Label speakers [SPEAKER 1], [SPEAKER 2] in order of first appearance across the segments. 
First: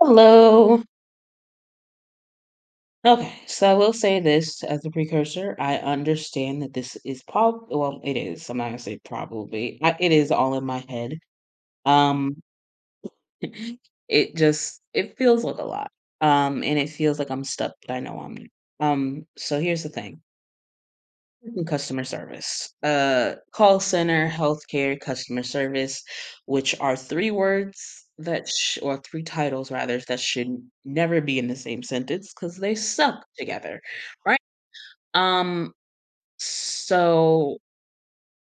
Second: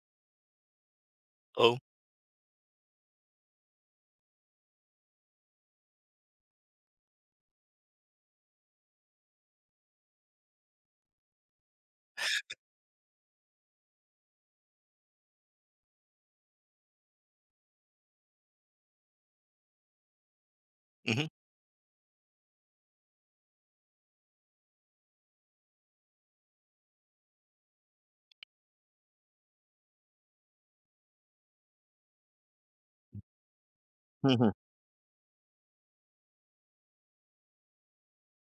[SPEAKER 1] Hello.
[SPEAKER 2] Oh,
[SPEAKER 1] Okay, so I will say this as a precursor. I understand that this is prob well, it is. I'm not gonna say probably. It is all in my head. Um, it just it feels like a lot. And it feels like I'm stuck, but I know I'm not. So here's the thing.
[SPEAKER 2] mhm,
[SPEAKER 1] In customer service. Call center, healthcare, customer service, which are three words that, or three titles rather, that should never be in the same sentence because they suck together, right?
[SPEAKER 2] mhm,
[SPEAKER 1] Um, so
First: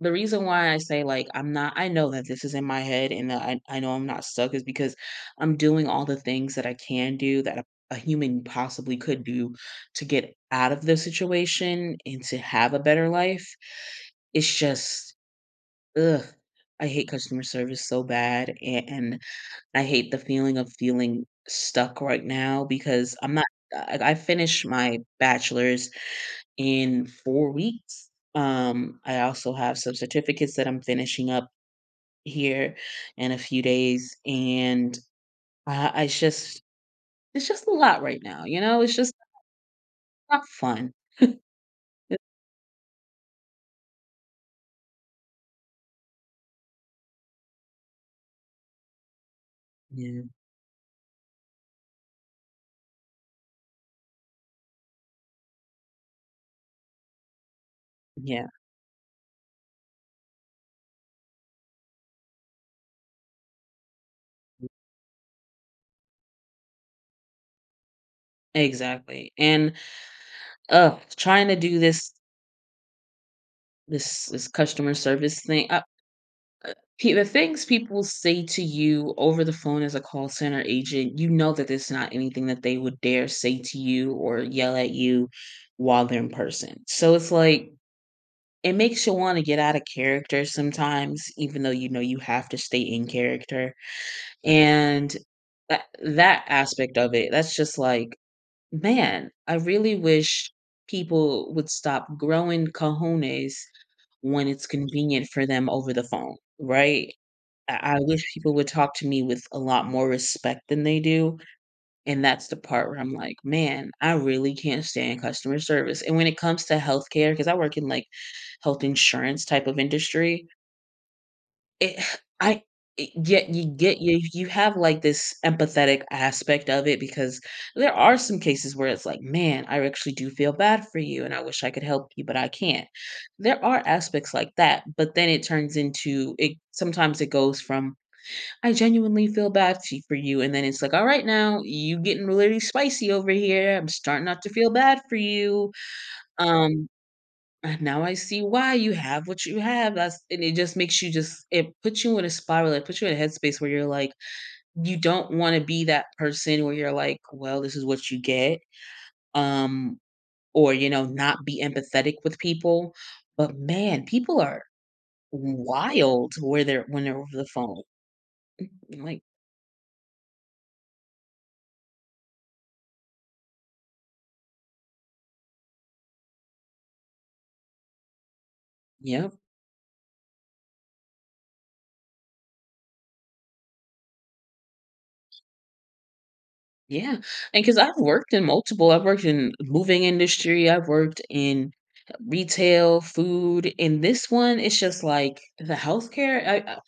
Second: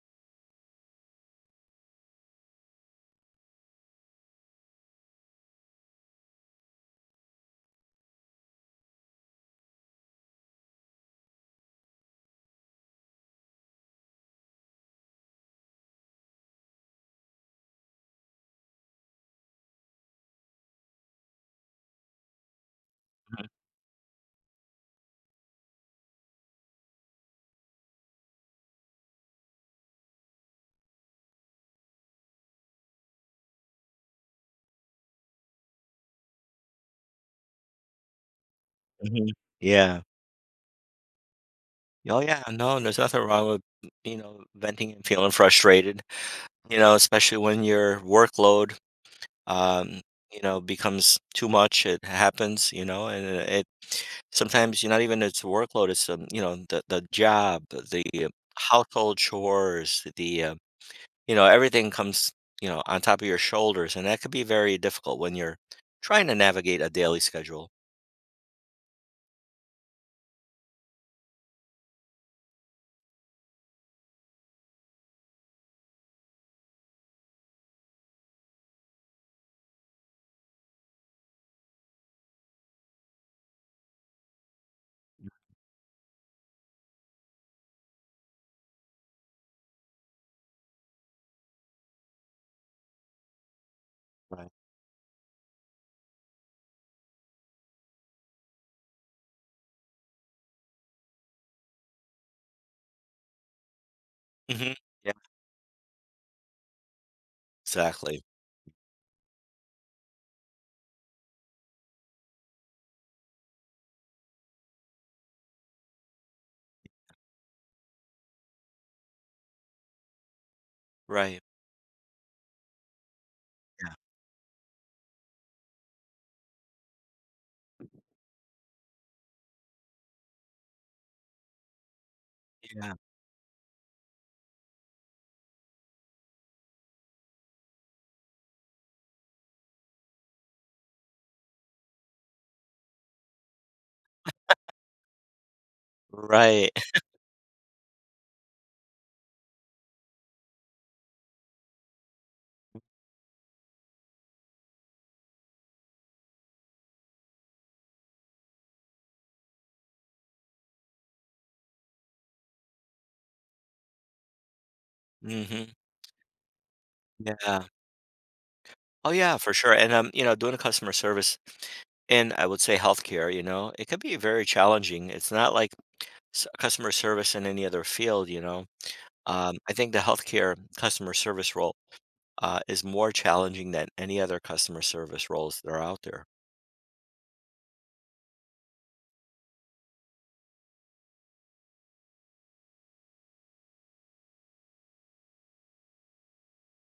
[SPEAKER 1] the reason why I say, like, I'm not I know that this is in my head and that I know I'm not stuck is because I'm doing all the things that I can do that a human possibly could do to get out of the situation and to have a better life. It's just, ugh, I hate customer service so bad, a and I hate the feeling of feeling stuck right now because I'm
[SPEAKER 2] mhm,
[SPEAKER 1] not I I finished my bachelor's in 4 weeks. I also have some certificates that I'm finishing up here in a few days, and I it's just a lot right now, you know? It's just
[SPEAKER 2] mhm. Yeah.
[SPEAKER 1] not fun.
[SPEAKER 2] Oh, yeah, no, there's nothing wrong with, venting and feeling frustrated, especially when your workload, um,
[SPEAKER 1] Yeah,
[SPEAKER 2] becomes too much. It happens, and it sometimes you're not even it's workload, it's, the job, the
[SPEAKER 1] yeah,
[SPEAKER 2] household chores, the, everything comes, on top of your shoulders, and that could be very difficult when you're trying to navigate a daily schedule.
[SPEAKER 1] exactly, and, trying to do this this customer service thing, pe the things people say to you over the phone as a call center agent, you know that there's not anything that they would dare say to you or yell at you while they're in person. So it's like it makes you wanna get out of character sometimes, even though you know you have to stay in character,
[SPEAKER 2] Right.
[SPEAKER 1] and that aspect of it, that's just like, "Man, I really wish people would stop growing cojones when it's
[SPEAKER 2] Mhm. Yeah,
[SPEAKER 1] convenient for them over the phone," right? I
[SPEAKER 2] exactly.
[SPEAKER 1] wish people would talk to me with a lot more respect than they do, and that's the part where I'm like, "Man, I really can't stand customer service." And when it comes to healthcare, because I work in, like, health insurance type of industry,
[SPEAKER 2] Right.
[SPEAKER 1] it I it
[SPEAKER 2] Yeah.
[SPEAKER 1] get you you have, like, this empathetic aspect of it because there are some cases where it's like, "Man, I actually do feel bad for you, and I wish I could help you, but I can't."
[SPEAKER 2] Yeah.
[SPEAKER 1] There are aspects like that, but then it turns into it sometimes it goes from I genuinely feel bad for you, and then it's like, "All right now, you getting really spicy over here, I'm starting not to feel bad for you,
[SPEAKER 2] Right.
[SPEAKER 1] um, and now I see why you have what you have," that's and it just makes you just it puts you in a spiral, it puts you in a headspace where you're like, you don't wanna be that person where you're like, "Well, this is what you get," um, or, you know, not be empathetic with people, but man, people are
[SPEAKER 2] Mhm.
[SPEAKER 1] wild where they're when they're over the
[SPEAKER 2] Yeah.
[SPEAKER 1] phone, I'm
[SPEAKER 2] Oh,
[SPEAKER 1] like,
[SPEAKER 2] yeah, for sure, and, doing customer service in, I would say, healthcare, it could be very challenging. It's not like s customer service in any other field, you know?
[SPEAKER 1] yeah.
[SPEAKER 2] I think the healthcare customer service role, is more challenging than any other customer service roles that are out there.
[SPEAKER 1] Yeah, and because I've worked in multiple, I've worked in moving industry, I've worked in retail, food, and this one, it's just like the healthcare. I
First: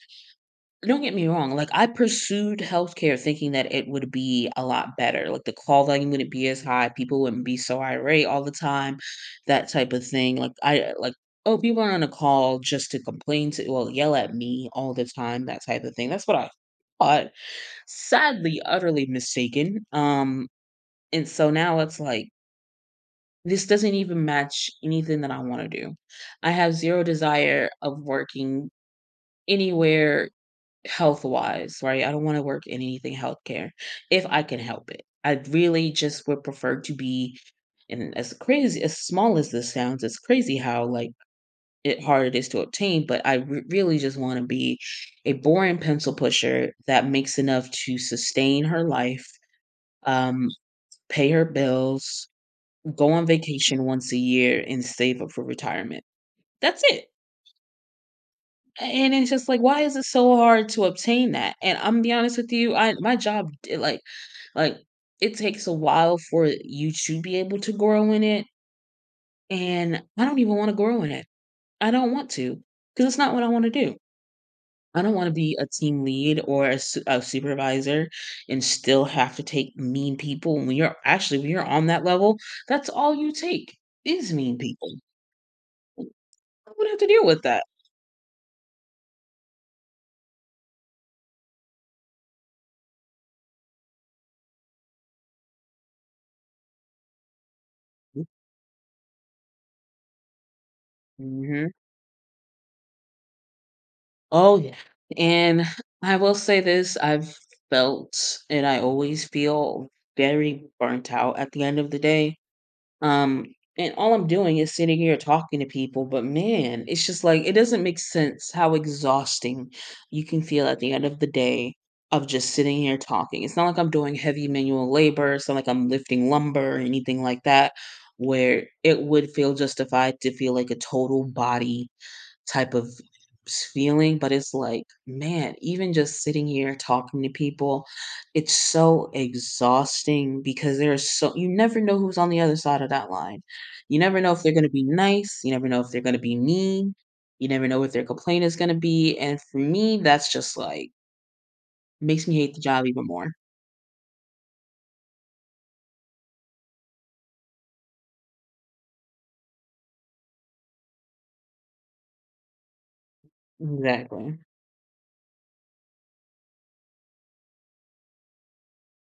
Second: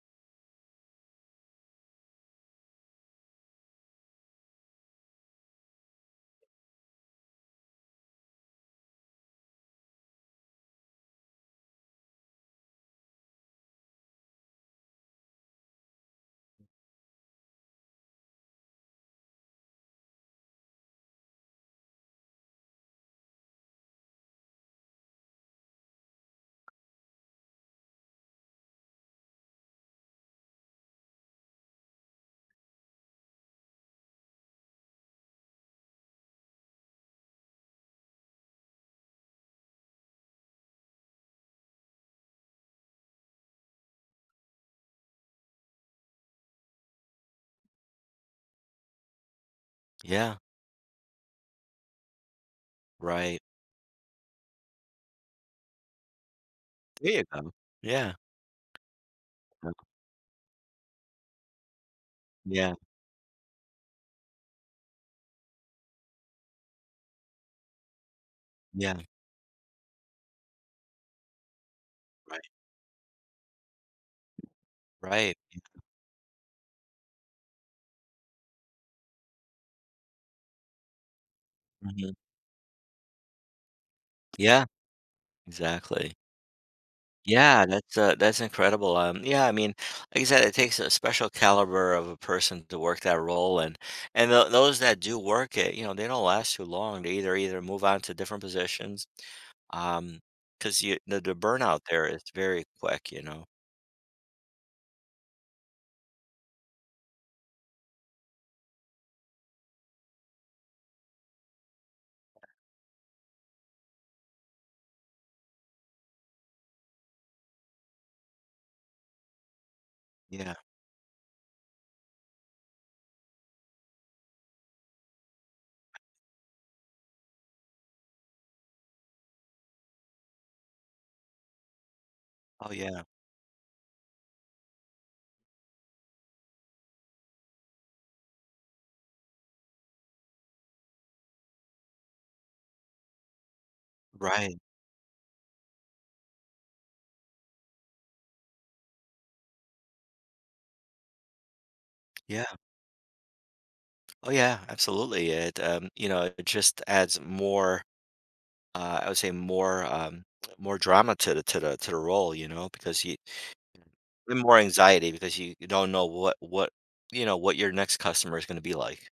[SPEAKER 1] don't get me wrong, like I pursued healthcare thinking that it would be a lot better, like the call volume wouldn't be as high, people wouldn't be so irate all the time, that type of thing. Like I like. Oh, people are on a call just to complain to, well, yell at me all the time, that type of thing. That's what I thought. Sadly utterly mistaken. And so now it's like, this doesn't even match anything that I wanna do. I have 0 desire of working anywhere health-wise, right? I don't wanna work in anything healthcare if I can help it. I really just would prefer to be, and as crazy as small as this sounds, it's crazy how, like, it hard it is to obtain, but I re really just wanna be a boring pencil pusher that makes enough to sustain her life,
[SPEAKER 2] Yeah.
[SPEAKER 1] um, pay her bills, go on
[SPEAKER 2] Right.
[SPEAKER 1] vacation once a year and save up for retirement. That's it.
[SPEAKER 2] There you go. Yeah.
[SPEAKER 1] And it's just like, why is it so hard to obtain that? And I'm gonna be honest with
[SPEAKER 2] Yeah.
[SPEAKER 1] you, I my job d like, it takes a while for you to be able to grow in it,
[SPEAKER 2] Yeah.
[SPEAKER 1] and I don't even wanna grow in it. I don't want
[SPEAKER 2] Right.
[SPEAKER 1] to, because it's not what I wanna do. I don't wanna
[SPEAKER 2] Right.
[SPEAKER 1] be a team lead or a su a supervisor and still have to take mean people. When you're on that
[SPEAKER 2] Mhm.
[SPEAKER 1] level, that's all you take is mean
[SPEAKER 2] Yeah.
[SPEAKER 1] people.
[SPEAKER 2] Exactly.
[SPEAKER 1] I would have to deal with
[SPEAKER 2] Yeah,
[SPEAKER 1] that.
[SPEAKER 2] that's incredible, yeah, I mean, like I said, it takes a special caliber of a person to work that role, and those that do work it, they don't last too long. They either move on to different positions, um, because you the
[SPEAKER 1] Mhm.
[SPEAKER 2] burnout there is very quick, you know?
[SPEAKER 1] Oh, yeah. And I will say this, I've felt, and I always feel very burnt out at the end of the day. Um, and all I'm doing is sitting here talking to people, but man, it's just like it doesn't make sense how exhausting you can
[SPEAKER 2] Yeah.
[SPEAKER 1] feel at the end of the day of just sitting here talking. It's not like I'm doing heavy manual labor, it's not like I'm lifting lumber or anything like that, where it would feel justified to feel like a total body
[SPEAKER 2] Oh,
[SPEAKER 1] type of
[SPEAKER 2] yeah.
[SPEAKER 1] s feeling, but it's like, man, even just sitting here talking to people, it's so exhausting because there's you never know who's on the other side of that line. You never know if they're
[SPEAKER 2] Right.
[SPEAKER 1] gonna be nice, you never know if they're gonna be mean, you never know what their complaint is gonna be, and for me, that's just like makes me
[SPEAKER 2] Yeah.
[SPEAKER 1] hate the job even more.
[SPEAKER 2] Oh, yeah, absolutely. It just adds more, I would say more, more drama to the role, you know, because you and
[SPEAKER 1] Exactly.
[SPEAKER 2] more anxiety because you don't know what what your next customer is gonna be like.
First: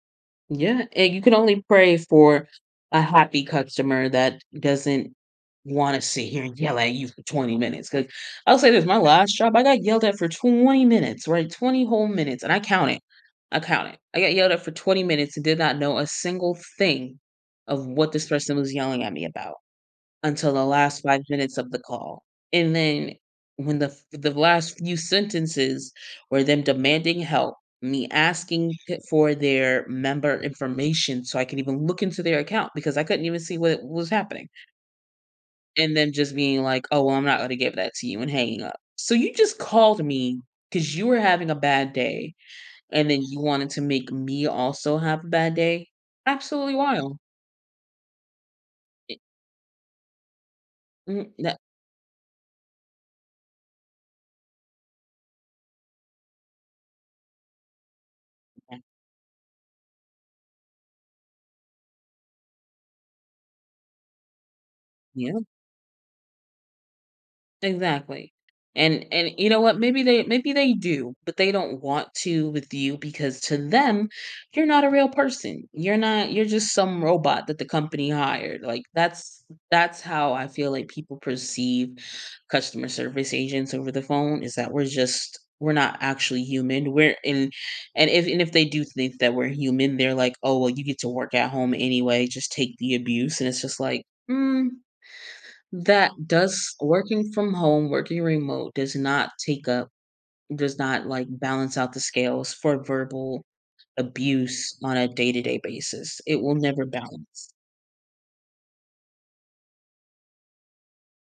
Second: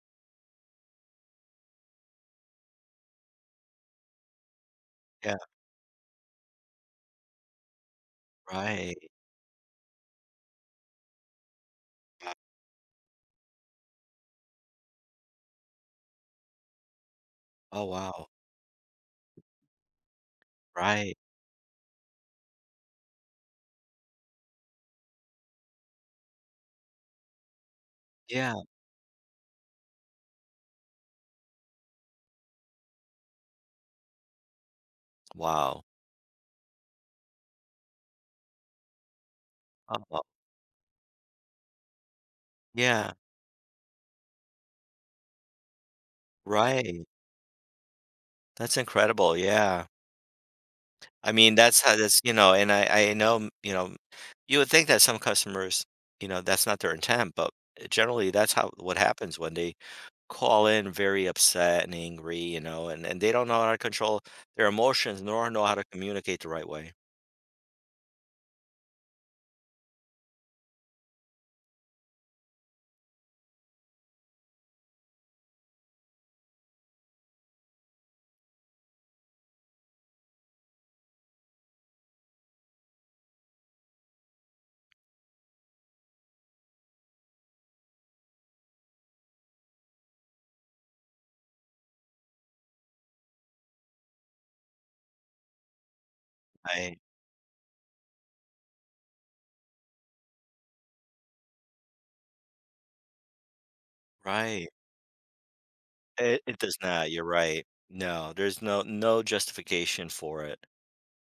[SPEAKER 1] Yeah, and you can only pray for a happy customer that doesn't
[SPEAKER 2] Yeah,
[SPEAKER 1] wanna sit here and yell at you for 20 minutes. Because 'cause I'll say this,
[SPEAKER 2] right.
[SPEAKER 1] my last job, I got yelled at for 20 minutes, right? 20 whole minutes, and I counted. I counted. I got yelled at for 20 minutes and did not know a single thing
[SPEAKER 2] Oh,
[SPEAKER 1] of what
[SPEAKER 2] wow.
[SPEAKER 1] this person was yelling at me about until the last
[SPEAKER 2] Right.
[SPEAKER 1] 5 minutes of the call, and then when the f the last few sentences were them demanding help, me
[SPEAKER 2] Yeah.
[SPEAKER 1] asking t for their member information so I could even look into their account because I couldn't even see what was happening,
[SPEAKER 2] Wow.
[SPEAKER 1] and then just being like, "Oh, well, I'm not gonna give that to you," and hanging up. So you just
[SPEAKER 2] Oh,
[SPEAKER 1] called
[SPEAKER 2] wow.
[SPEAKER 1] me because you were having a bad day, and
[SPEAKER 2] Yeah.
[SPEAKER 1] then you wanted to make me also have a bad day? Absolutely
[SPEAKER 2] Right.
[SPEAKER 1] wild.
[SPEAKER 2] That's
[SPEAKER 1] It
[SPEAKER 2] incredible, yeah. I
[SPEAKER 1] mm,
[SPEAKER 2] mean,
[SPEAKER 1] that
[SPEAKER 2] that's how that's and I know, m you would think that some customers, that's not their intent, but, generally, that's how what happens when they call in very upset and angry, and they don't know how to control their emotions
[SPEAKER 1] yeah.
[SPEAKER 2] nor know how to communicate the right way.
[SPEAKER 1] Exactly. And you know what? Maybe they do, but they don't want to with you because to them, you're not a real person. You're not you're just some robot that the company hired. Like that's how I feel like people perceive customer service agents over the phone is that we're not actually human. We're in and if they do think that we're human, they're like, "Oh, well, you get to work at home anyway. Just take the abuse." And it's just like, mm, that does
[SPEAKER 2] Right.
[SPEAKER 1] working from home, working remote does not take up, does not, like, balance out the scales for verbal
[SPEAKER 2] Right.
[SPEAKER 1] abuse on a day-to-day basis. It
[SPEAKER 2] It
[SPEAKER 1] will
[SPEAKER 2] it does
[SPEAKER 1] never
[SPEAKER 2] not, you're
[SPEAKER 1] balance.
[SPEAKER 2] right. No, there's no justification for it,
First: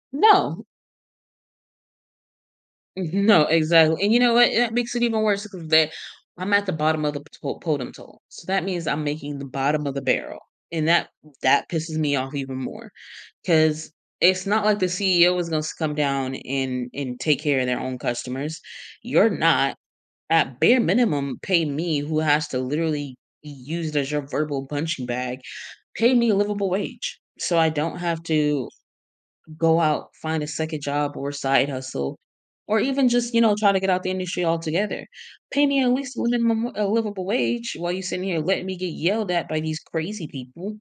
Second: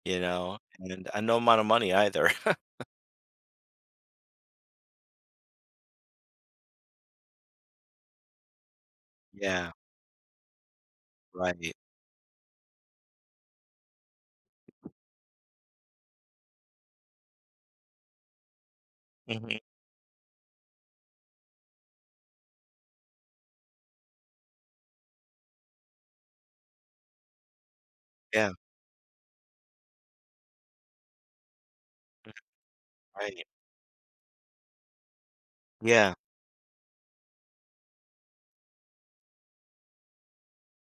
[SPEAKER 1] No.
[SPEAKER 2] and, no amount of money either.
[SPEAKER 1] No, exactly, and you know what? That makes it even worse because that I'm at the bottom of the po totem pole, so that means I'm making the
[SPEAKER 2] Yeah,
[SPEAKER 1] bottom of the barrel, and that
[SPEAKER 2] right.
[SPEAKER 1] pisses me off even more, because it's not like the CEO is gonna come down and take care of their own customers. You're
[SPEAKER 2] Mhm,
[SPEAKER 1] not, at bare minimum, pay me who has to literally be used as your verbal punching bag, pay me a livable wage so I don't have
[SPEAKER 2] yeah,
[SPEAKER 1] to go out, find a second job or side hustle, or even just, you
[SPEAKER 2] right.
[SPEAKER 1] know, try to get out the industry altogether. Pay me at
[SPEAKER 2] Yeah,
[SPEAKER 1] least a livable wage while you sitting here letting me get yelled at by these crazy people.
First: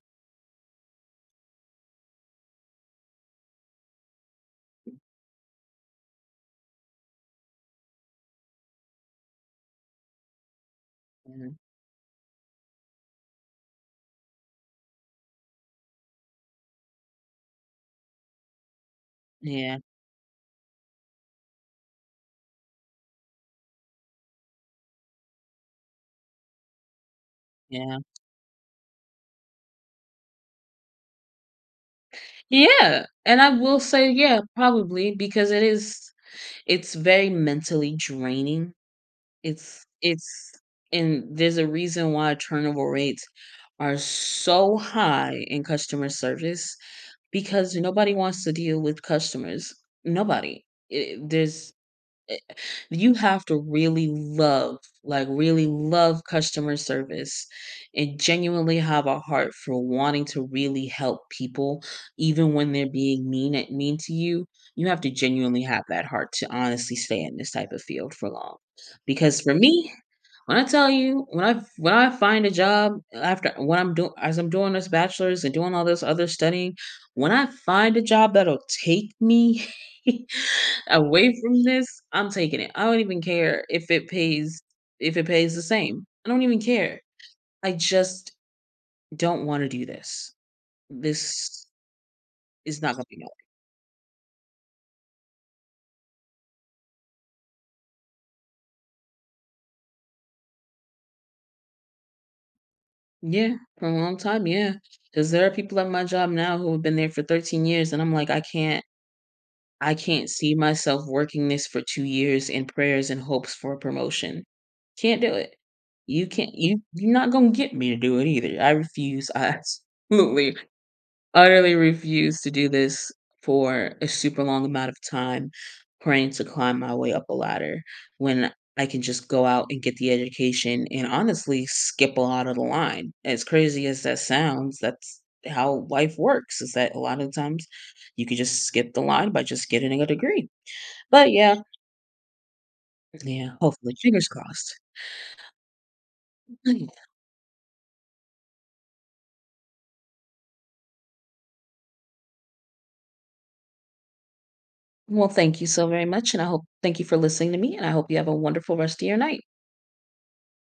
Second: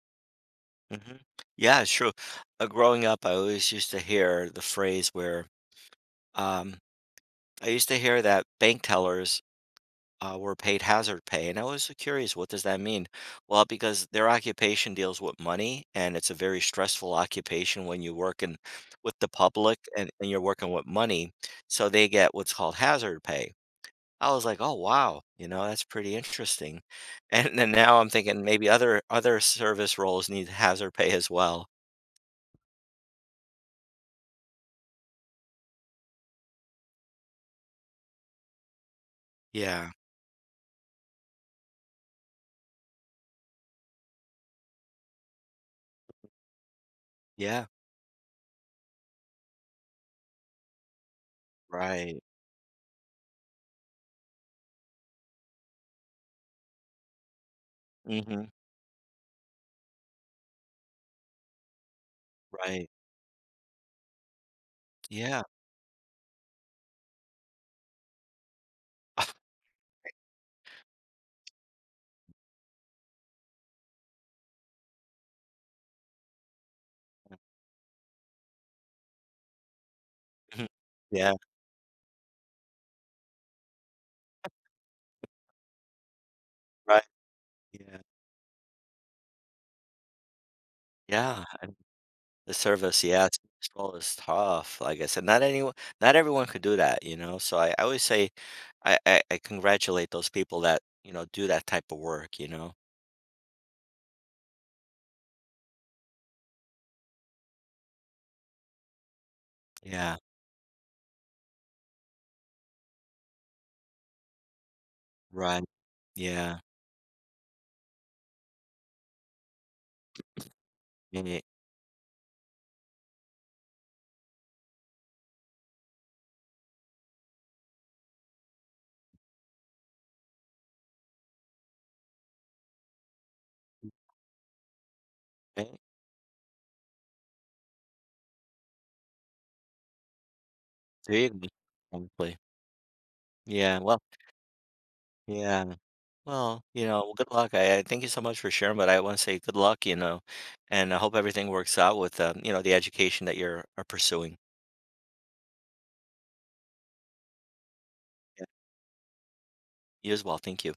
[SPEAKER 2] mhm. Yeah, it's true. Growing up, I always used to hear the phrase where, um I used to hear that bank tellers were paid hazard pay. And
[SPEAKER 1] Mhm.
[SPEAKER 2] I was so curious, what does that mean? Well, because their occupation deals with money, and it's a very stressful occupation when you work in with the public
[SPEAKER 1] Yeah,
[SPEAKER 2] and, you're working with money. So they get what's called hazard pay. I was like, oh wow, that's pretty interesting. And then now
[SPEAKER 1] yeah.
[SPEAKER 2] I'm thinking maybe other service roles need hazard pay as well.
[SPEAKER 1] Yeah, and I will say, yeah, probably because it is it's very mentally draining.
[SPEAKER 2] Yeah.
[SPEAKER 1] It's and there's a reason why turnover rates are so high in customer service
[SPEAKER 2] Yeah.
[SPEAKER 1] because nobody wants to deal with customers. Nobody. There's
[SPEAKER 2] Right.
[SPEAKER 1] you have to really love, like, really love customer service and
[SPEAKER 2] Hmm.
[SPEAKER 1] genuinely have a heart for wanting to really help people, even when
[SPEAKER 2] Right.
[SPEAKER 1] they're being mean to you. You have to
[SPEAKER 2] Yeah.
[SPEAKER 1] genuinely have that heart to honestly stay in this type of field for long. Because for me, when I tell you, when I find a job after when I'm doing as I'm doing this bachelor's and doing all this other studying, when I find a job that'll take me
[SPEAKER 2] Yeah.
[SPEAKER 1] away from this, I'm taking it. I don't even care if it pays the same. I don't even care.
[SPEAKER 2] Right.
[SPEAKER 1] I
[SPEAKER 2] Yeah.
[SPEAKER 1] just don't want to do this.
[SPEAKER 2] Yeah.
[SPEAKER 1] This is not gonna be my.
[SPEAKER 2] Yeah, it's this role is tough, like I said, not everyone could do that, so I always say I congratulate those people that, do that type of work, you know?
[SPEAKER 1] Yeah, for a long time, yeah. Because there are people at my job now who have been there for 13 years, and I'm like, I
[SPEAKER 2] Yeah,
[SPEAKER 1] can't see myself working this for 2 years in prayers and hopes for a promotion. Can't do it.
[SPEAKER 2] right,
[SPEAKER 1] You can't
[SPEAKER 2] yeah,
[SPEAKER 1] you you're not gonna get me to do it either. I refuse. I absolutely
[SPEAKER 2] yeah,
[SPEAKER 1] utterly refuse to do this for a super long amount of time, praying to climb my way up a ladder when I can just go out and get the education and honestly skip a lot of the line. As crazy as that sounds, that's
[SPEAKER 2] eh,
[SPEAKER 1] how life works is that a lot of times you can just skip the line by just getting a degree.
[SPEAKER 2] there you
[SPEAKER 1] But
[SPEAKER 2] go,
[SPEAKER 1] yeah,
[SPEAKER 2] probably.
[SPEAKER 1] yeah,
[SPEAKER 2] Yeah,
[SPEAKER 1] hopefully,
[SPEAKER 2] well
[SPEAKER 1] fingers crossed.
[SPEAKER 2] yeah, well,
[SPEAKER 1] Mm.
[SPEAKER 2] well, good luck, I thank you so much for sharing, but I wanna say good luck, and I hope everything works out with, the education that you're are pursuing.
[SPEAKER 1] Well, thank you so very much. And I hope, thank you for listening to me. And I hope you have a
[SPEAKER 2] Yeah,
[SPEAKER 1] wonderful rest of your night.
[SPEAKER 2] you as well, thank you.